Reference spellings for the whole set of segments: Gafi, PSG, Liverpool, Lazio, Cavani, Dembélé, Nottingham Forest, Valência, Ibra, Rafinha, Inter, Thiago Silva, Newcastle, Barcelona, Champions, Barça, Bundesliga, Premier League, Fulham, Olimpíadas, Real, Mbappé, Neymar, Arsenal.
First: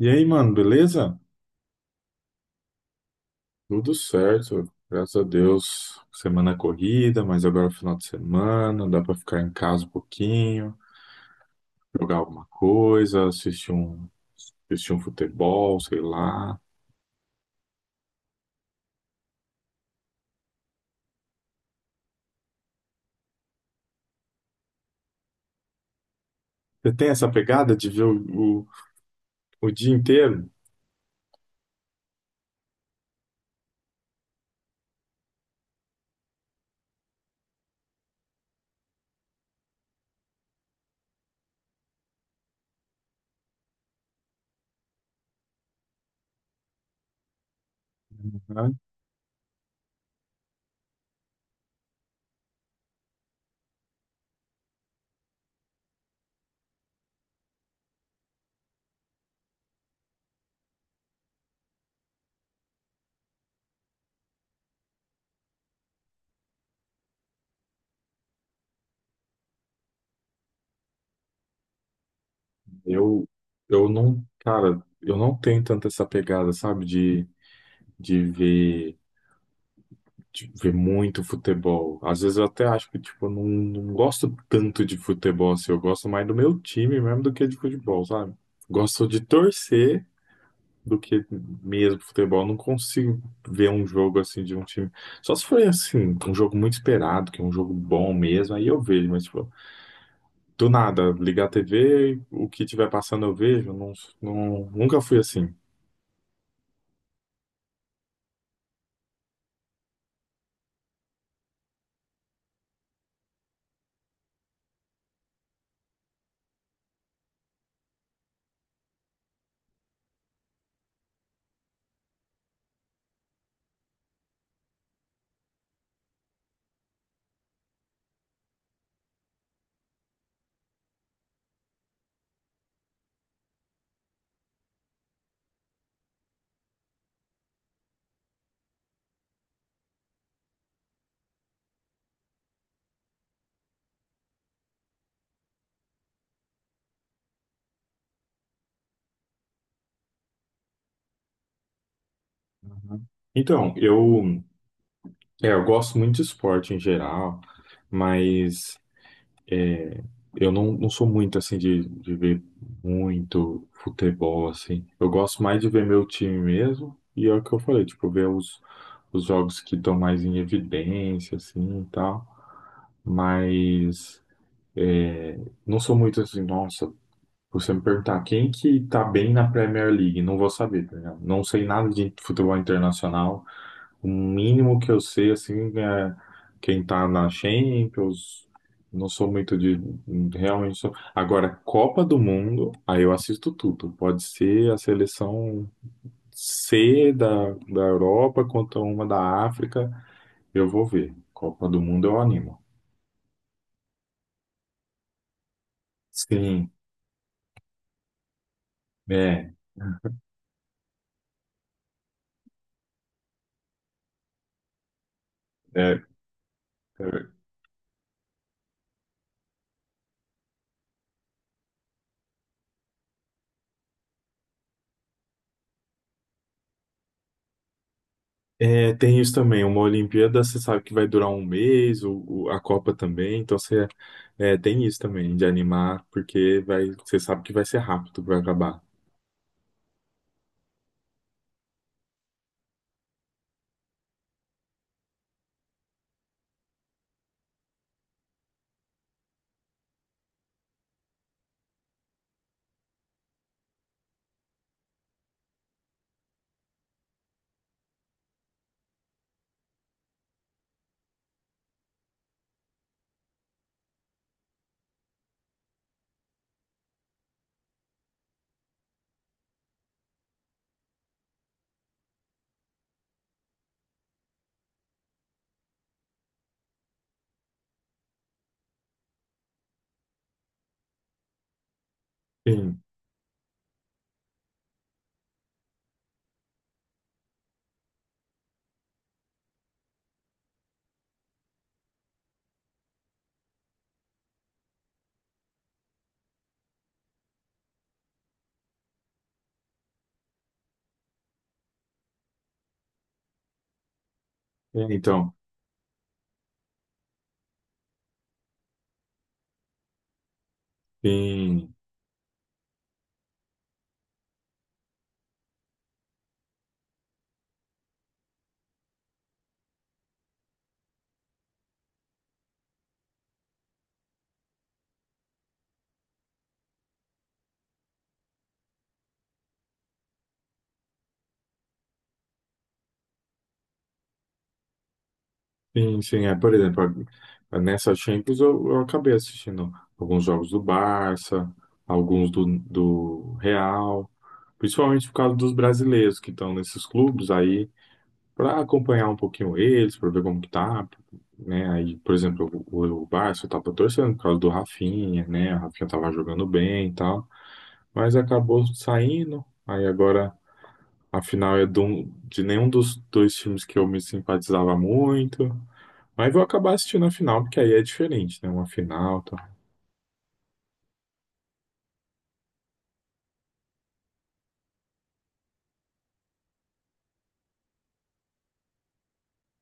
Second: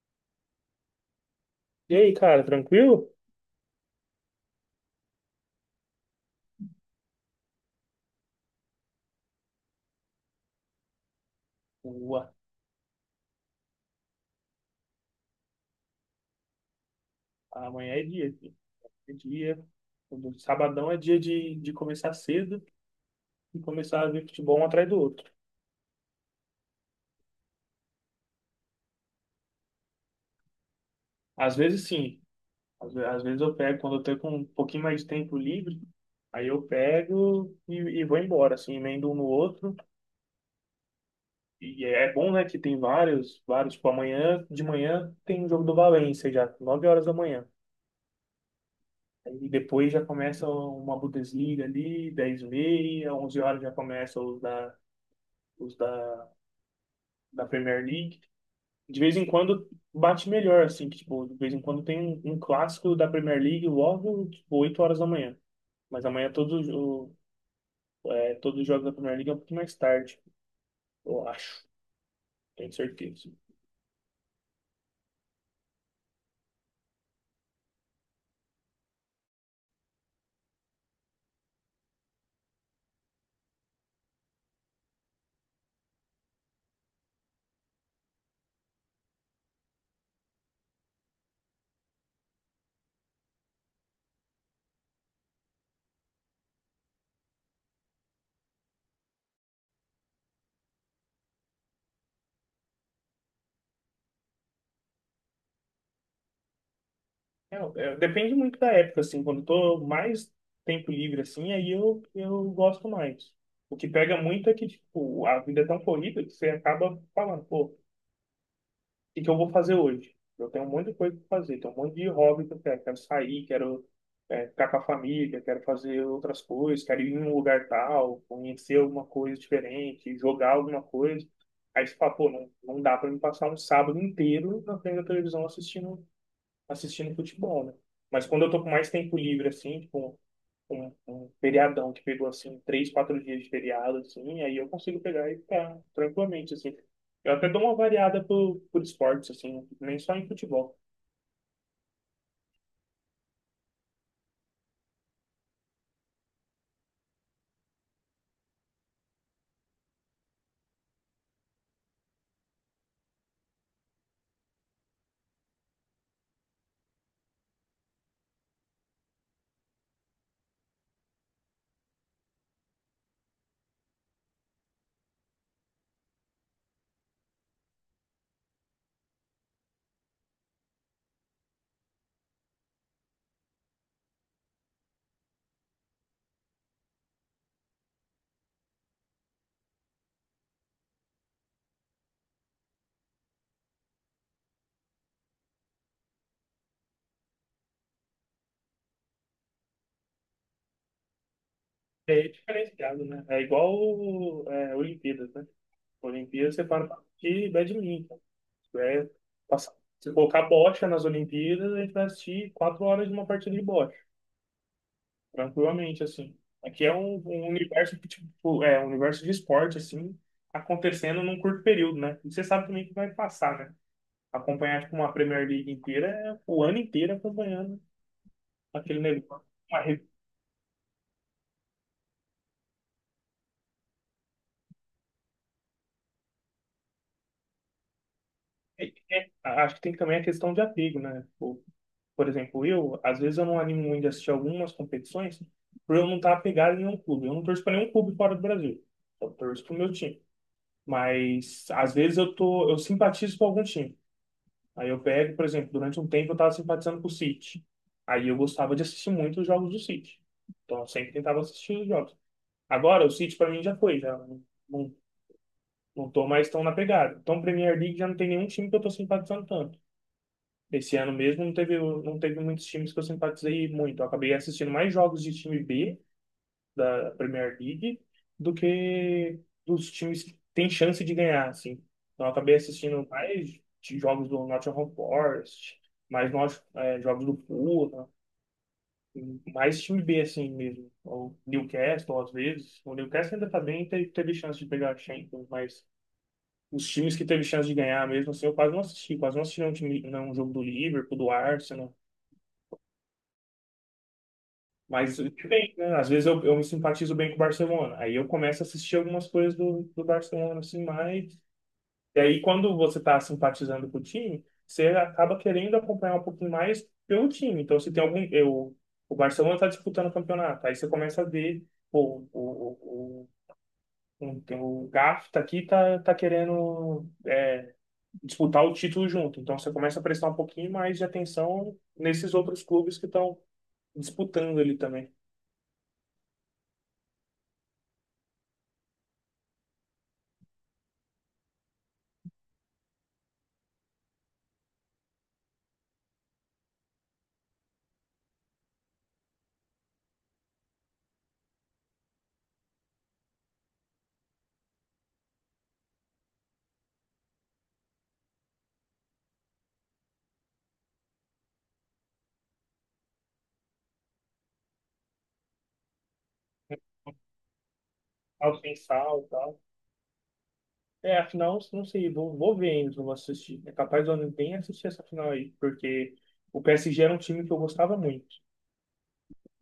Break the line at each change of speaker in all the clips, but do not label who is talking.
E aí, mano, beleza?
E aí, cara, tranquilo?
Tudo certo, graças a Deus. Semana corrida, mas agora é final de semana, dá pra ficar em casa um pouquinho, jogar
Boa.
alguma coisa, assistir um futebol, sei lá.
Amanhã é dia, filho. É dia. O Sabadão é dia de começar cedo e começar a ver futebol um atrás do outro.
Você tem essa pegada de ver o dia inteiro?
Às vezes, sim. Às vezes eu pego, quando eu tô com um pouquinho mais de tempo livre, aí eu pego e vou embora, assim, emendo um no outro. E é bom, né, que tem vários. Tipo, amanhã, de manhã, tem um jogo do Valência já, 9 horas da manhã.
Uhum.
E depois já começa uma Bundesliga ali, 10 e meia, 11 horas já começa os da da Premier League, de vez em quando bate melhor, assim, que, tipo, de vez em quando tem um clássico da Premier League logo, tipo, 8 horas da manhã. Mas amanhã todos os jogos da Premier League é um pouquinho mais tarde, eu acho, tenho
Eu,
certeza.
eu não, cara, eu não tenho tanto essa pegada, sabe, de ver. de ver muito futebol. Às vezes eu até acho que, tipo, eu não gosto tanto de futebol, assim. Eu gosto mais do meu time mesmo do que de futebol, sabe? Gosto de torcer do que mesmo futebol. Não consigo ver um jogo, assim, de um time. Só se for, assim, um jogo muito esperado, que é um jogo bom mesmo, aí eu vejo. Mas, tipo, do nada, ligar a TV, o que tiver passando eu vejo. Não, não, nunca fui assim.
Depende muito da época, assim, quando eu tô mais tempo livre, assim, aí eu gosto mais. O que pega muito é que, tipo, a vida é tão corrida que você acaba falando, pô, que eu vou fazer hoje? Eu tenho um monte de coisa para fazer, tenho um monte de hobby que eu quero. Quero sair, quero ficar com a família, quero fazer outras coisas, quero ir em um lugar tal, conhecer alguma coisa diferente, jogar alguma coisa. Aí você fala, pô, não, não dá para me passar um sábado inteiro na frente da televisão assistindo futebol, né? Mas quando eu tô com mais tempo livre, assim, tipo, um feriadão que pegou assim três, quatro dias de feriado, assim, aí eu consigo pegar e ficar tranquilamente, assim. Eu até dou uma variada por esportes, assim, nem só em futebol.
Uhum. Então, eu gosto muito de esporte em geral, mas... Eu não sou muito assim de ver muito futebol assim. Eu gosto mais de ver meu time mesmo, e é o que eu falei, tipo, ver os jogos que estão mais em evidência, assim e tal. Mas é, não sou muito assim, nossa, você me perguntar quem que tá bem na Premier League, não vou saber, tá ligado? Não sei nada de futebol internacional. O mínimo que eu sei, assim, é quem tá na Champions. Não sou muito de. Realmente sou. Agora, Copa do Mundo, aí eu assisto tudo. Pode ser a seleção C da Europa contra uma da África, eu vou ver. Copa do Mundo eu
É
animo.
diferenciado, né? É igual Olimpíadas, né? Olimpíadas você
Sim,
para pra assistir badminton. É,
é,
passar- Se colocar bocha nas Olimpíadas, a gente vai assistir quatro horas de uma partida de bocha.
é.
Tranquilamente, assim. Aqui é um,
é.
um universo que, tipo, é um universo de esporte, assim, acontecendo num curto período, né? E você sabe também que vai passar, né? Acompanhar, tipo, uma Premier League inteira é o ano inteiro acompanhando
É,
aquele
tem isso
negócio.
também.
Uma
Uma
re-
Olimpíada, você sabe que vai durar um mês, a Copa também. Então, você. É, tem isso também de animar, porque vai, você sabe que vai ser rápido para acabar.
é- é- Acho que tem também a questão de apego, né? Tipo, por exemplo, eu, às vezes eu não animo muito de assistir algumas competições por eu não estar apegado em nenhum clube. Eu não torço para nenhum clube fora do Brasil. Eu torço pro meu time. Mas, às vezes, eu tô, eu simpatizo com algum time. Aí eu pego, por exemplo, durante um tempo eu estava simpatizando com o City. Aí eu gostava de assistir muito os jogos do City. Então eu sempre tentava assistir os jogos. Agora o City para mim já foi, já não, não não tô mais tão na pegada. Então Premier League já não tem nenhum time que eu tô simpatizando tanto. Esse ano mesmo não teve muitos times que eu simpatizei muito. Eu acabei assistindo mais jogos de time B da Premier League do que dos times que tem chance de ganhar, assim. Então, eu acabei
Sim,
assistindo mais de jogos do Nottingham Forest, mais nós, é, jogos do Fulham, mais time B, assim mesmo. O Newcastle, às vezes. O Newcastle ainda tá bem, teve chance de pegar a Champions, mas os times que teve chance de ganhar mesmo, assim, eu quase não assisti. Quase não assisti um time, não, um jogo do Liverpool, do Arsenal.
é,
Mas
então,
bem, né? Às vezes eu me simpatizo bem com o Barcelona. Aí eu começo a assistir algumas coisas do Barcelona, assim, mais.
sim,
E aí, quando você tá simpatizando com o time, você acaba querendo acompanhar um pouquinho mais pelo time. Então, se tem algum. Eu, o Barcelona tá disputando o campeonato. Aí você começa a ver, pô, o tem o Gafi tá aqui, tá querendo é, disputar o título junto. Então, você começa a prestar um pouquinho mais de atenção nesses outros clubes que estão disputando ali também.
sim. É, por exemplo, a- nessa Champions eu acabei assistindo alguns jogos do Barça, alguns do Real, principalmente por causa dos brasileiros que estão nesses clubes. Aí para acompanhar um pouquinho eles, para ver como que tá, né? Aí, por exemplo, o Barça eu tava torcendo por causa do Rafinha, né? O Rafinha tava jogando bem e tal, mas acabou saindo. Aí agora a final é de, um- de nenhum dos dois times que eu me simpatizava muito. Mas vou acabar assistindo a final, porque aí é diferente, né?
Ao
Uma
pensar
final,
e
tá?
tal. É, a final, não sei, vou ver ainda, não vou assistir. É capaz de eu nem assistir essa final aí, porque o PSG era um time que eu gostava muito.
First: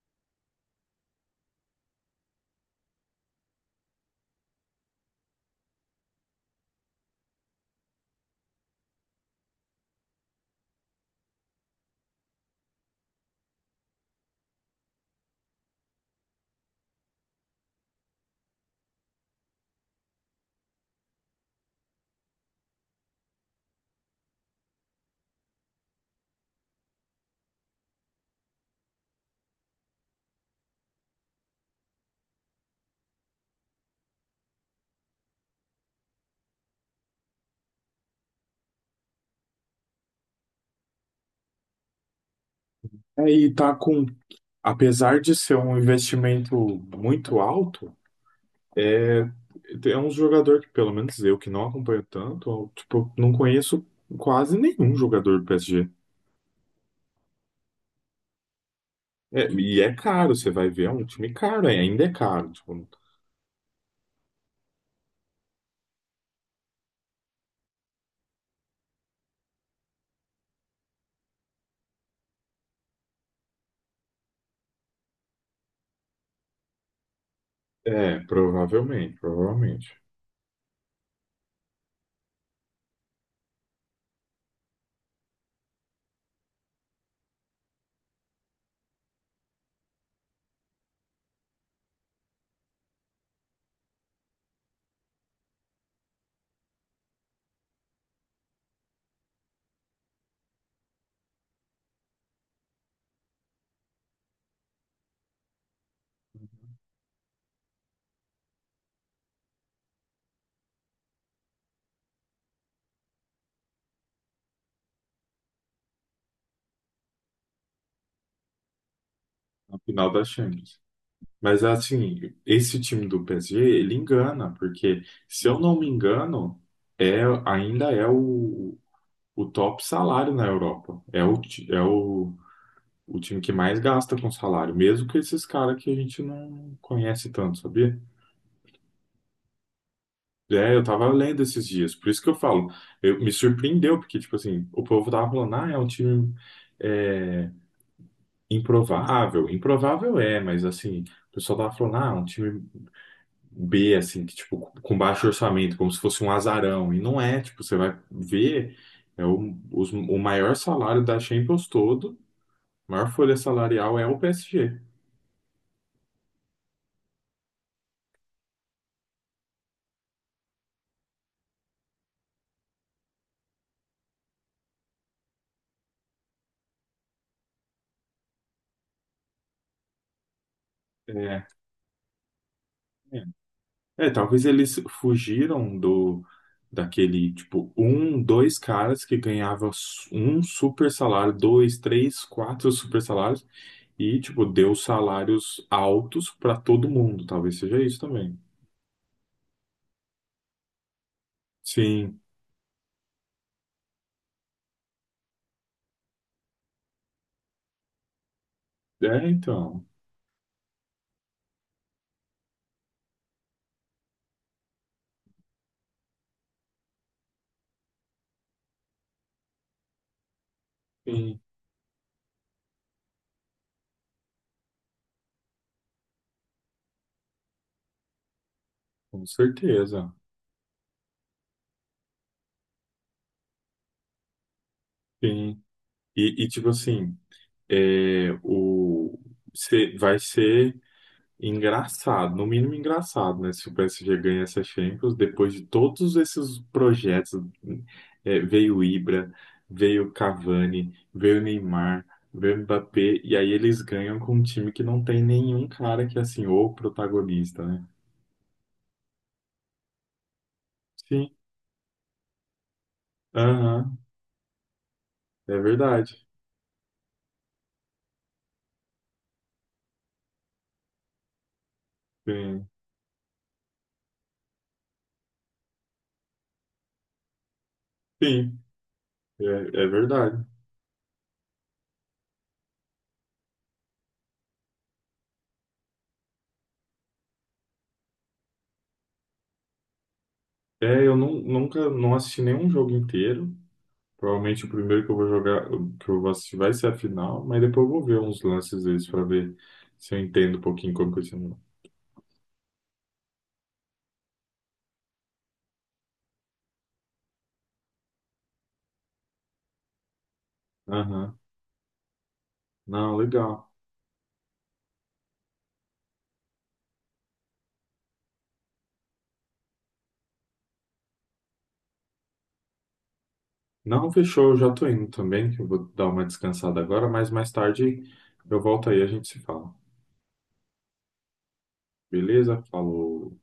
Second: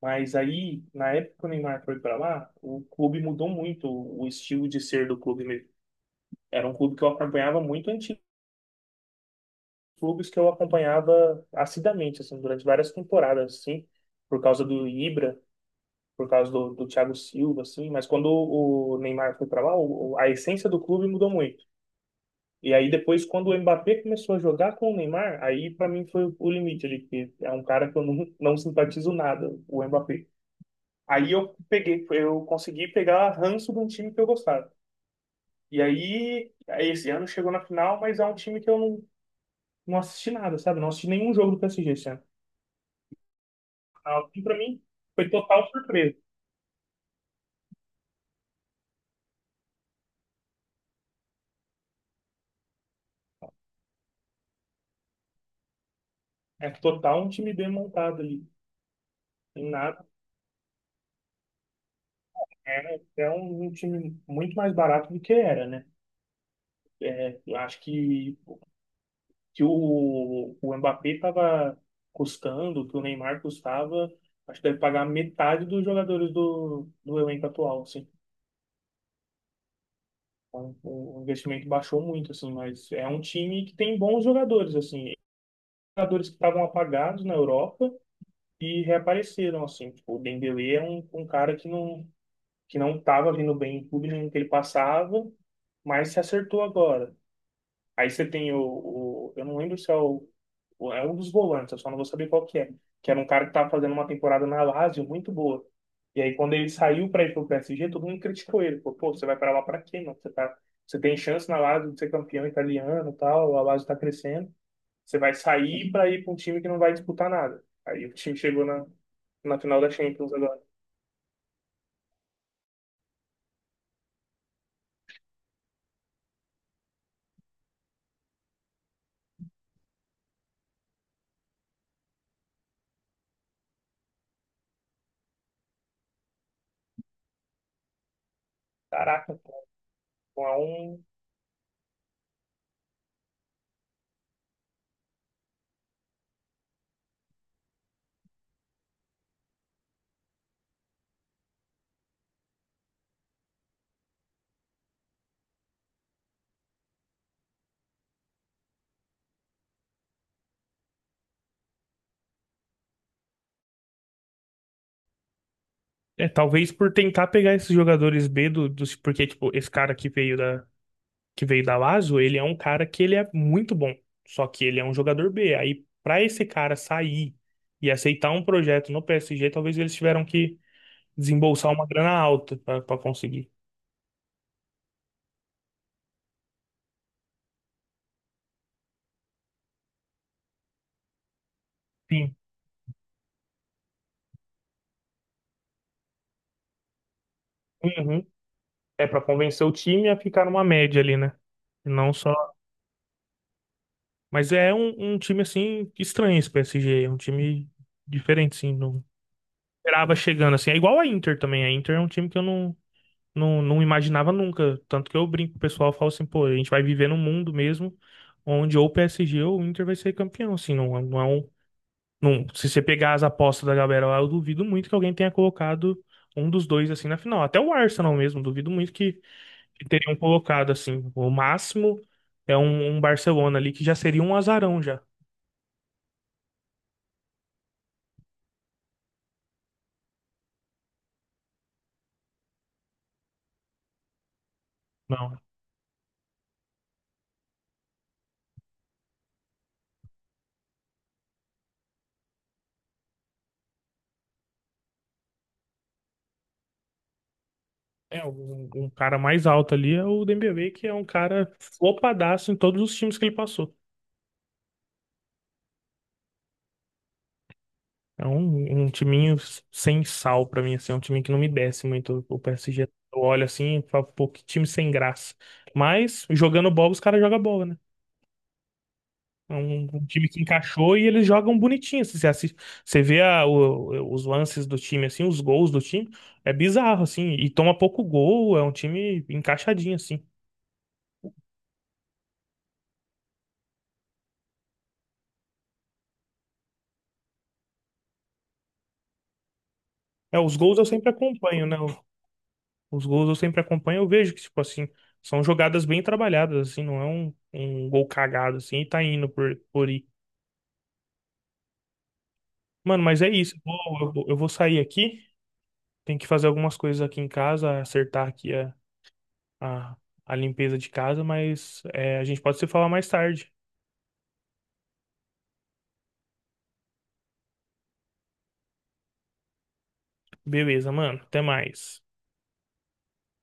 Mas aí, na época que o Neymar foi pra lá, o clube mudou muito, o estilo de ser do clube mesmo. Era um clube que eu acompanhava muito antigo, clubes que eu acompanhava assiduamente, assim, durante várias temporadas, assim, por causa do Ibra, por causa do Thiago Silva, assim. Mas quando o Neymar foi pra lá, a essência do clube mudou muito. E aí depois, quando o Mbappé começou a jogar com o Neymar, aí pra mim foi o limite ali, que é um cara que eu não simpatizo nada, o Mbappé. Aí eu peguei, eu consegui pegar ranço de um time que eu gostava. E aí, esse ano chegou na final, mas é um time que eu não assisti nada, sabe? Não assisti nenhum jogo do PSG esse ano.
Aí tá com,
Ah, e pra mim,
apesar
foi
de ser
total
um
surpresa.
investimento muito alto, é é um jogador que, pelo menos eu que não acompanho tanto, eu, tipo, não conheço quase nenhum jogador do PSG.
É total um time bem montado ali.
É,
Tem
e é
nada.
caro, você vai ver, é um time caro, é, ainda é caro. Tipo,
É, é um time muito mais barato do que era, né? É, eu acho que o Mbappé estava custando, que o Neymar custava, acho que deve pagar metade dos jogadores do elenco atual, assim.
é, provavelmente.
Então, o investimento baixou muito, assim, mas é um time que tem bons jogadores, assim, jogadores que estavam apagados na Europa e reapareceram, assim. Tipo, o Dembélé é um cara que não estava vindo bem em clube nenhum que ele passava, mas se acertou agora. Aí você tem eu não lembro se é é um dos volantes, eu só não vou saber qual que é, que era um cara que tava fazendo uma temporada na Lazio muito boa. E aí quando ele saiu para ir pro PSG, todo mundo criticou ele, pô, você vai para lá para quê, mano? Você tá, você tem chance na Lazio de ser campeão italiano, e tal, a Lazio tá crescendo, você vai sair para ir para um time que não vai disputar nada. Aí o time chegou na
Na
final da
final da
Champions agora.
Champions. Mas assim, esse time do PSG, ele engana, porque se eu não me engano, é, ainda é o top salário na Europa. É ti- é o time que mais gasta com salário, mesmo que esses caras que a gente não conhece tanto, sabia?
Caraca, pô, é
É, eu
um.
tava lendo esses dias, por isso que eu falo, eu, me surpreendeu, porque, tipo assim, o povo tava falando, ah, é um time é, improvável. Improvável é, mas assim, o pessoal tava falando, ah, é um time B, assim, que, tipo, com baixo orçamento, como se fosse um azarão. E não é, tipo, você vai ver, é os- o maior salário da Champions todo, a maior folha salarial é o PSG.
É, talvez por tentar pegar esses jogadores B porque, tipo, esse cara que veio da Lazio, ele é um cara que ele é muito bom, só que ele é um jogador B. Aí, pra esse cara sair e aceitar um projeto no PSG, talvez eles tiveram que
É,
desembolsar uma grana alta pra
é.
conseguir.
É, talvez eles fugiram do daquele tipo um, dois caras que ganhavam su- um super salário, dois, três,
Sim.
quatro super salários e tipo deu salários altos para todo mundo. Talvez seja isso
Uhum.
também.
É pra convencer o time a ficar numa média ali, né? E não
Sim,
só. Mas é um time assim estranho esse PSG, é um time diferente, assim, não
é então,
esperava chegando assim. É igual a Inter também. A Inter é um time que eu não, não não imaginava nunca. Tanto que eu brinco, o pessoal fala assim, pô, a gente vai viver num mundo mesmo onde ou o PSG ou o Inter vai ser campeão. Assim, não, não é
sim,
um. Não, se você pegar as apostas da galera lá, eu duvido muito que alguém tenha colocado um dos dois assim na final. Até o Arsenal mesmo, duvido muito
com
que
certeza,
teriam colocado assim. O máximo é um Barcelona ali que já seria um azarão já.
sim. E tipo assim. É, o, se- vai ser engraçado, no mínimo engraçado, né? Se o PSG ganha essa Champions,
Não.
depois de todos esses projetos, é, veio o Ibra, veio o Cavani, veio o Neymar, veio o Mbappé, e aí eles ganham com um time que não tem nenhum cara que é assim, ou protagonista, né?
É, um cara mais alto ali é o Dembélé, que é um
Sim,
cara flopadaço em todos os times que ele passou.
aham, é verdade.
É um timinho sem sal pra mim, assim, é um time que não me desce muito. O
Sim,
PSG, eu olho assim e falo, pô, que time sem graça. Mas jogando bola, os caras jogam bola, né?
sim, é,
É
é
um time que
verdade.
encaixou e eles jogam bonitinho. Assim, você assiste, você vê os lances do time, assim, os gols do time, é bizarro, assim, e toma pouco gol, é um time encaixadinho, assim.
É, eu não, nunca não assisti nenhum jogo inteiro. Provavelmente o primeiro que eu vou jogar, que eu vou assistir vai ser a final, mas depois eu vou ver uns lances deles pra ver se eu
É, os
entendo um
gols eu
pouquinho
sempre
como que isso.
acompanho, né? Os gols eu sempre acompanho, eu vejo que, tipo assim, são jogadas bem trabalhadas, assim, não é um gol cagado, assim, e tá indo por ir.
Aham.
Mano,
Não,
mas é isso.
legal.
Eu vou sair aqui. Tem que fazer algumas coisas aqui em casa, acertar aqui a, a limpeza de casa, mas é, a gente pode se falar mais tarde.
Não, fechou, eu já tô indo também, que eu vou dar uma descansada agora, mas mais tarde eu volto aí, a gente se fala.
Beleza, mano. Até mais.
Beleza? Falou.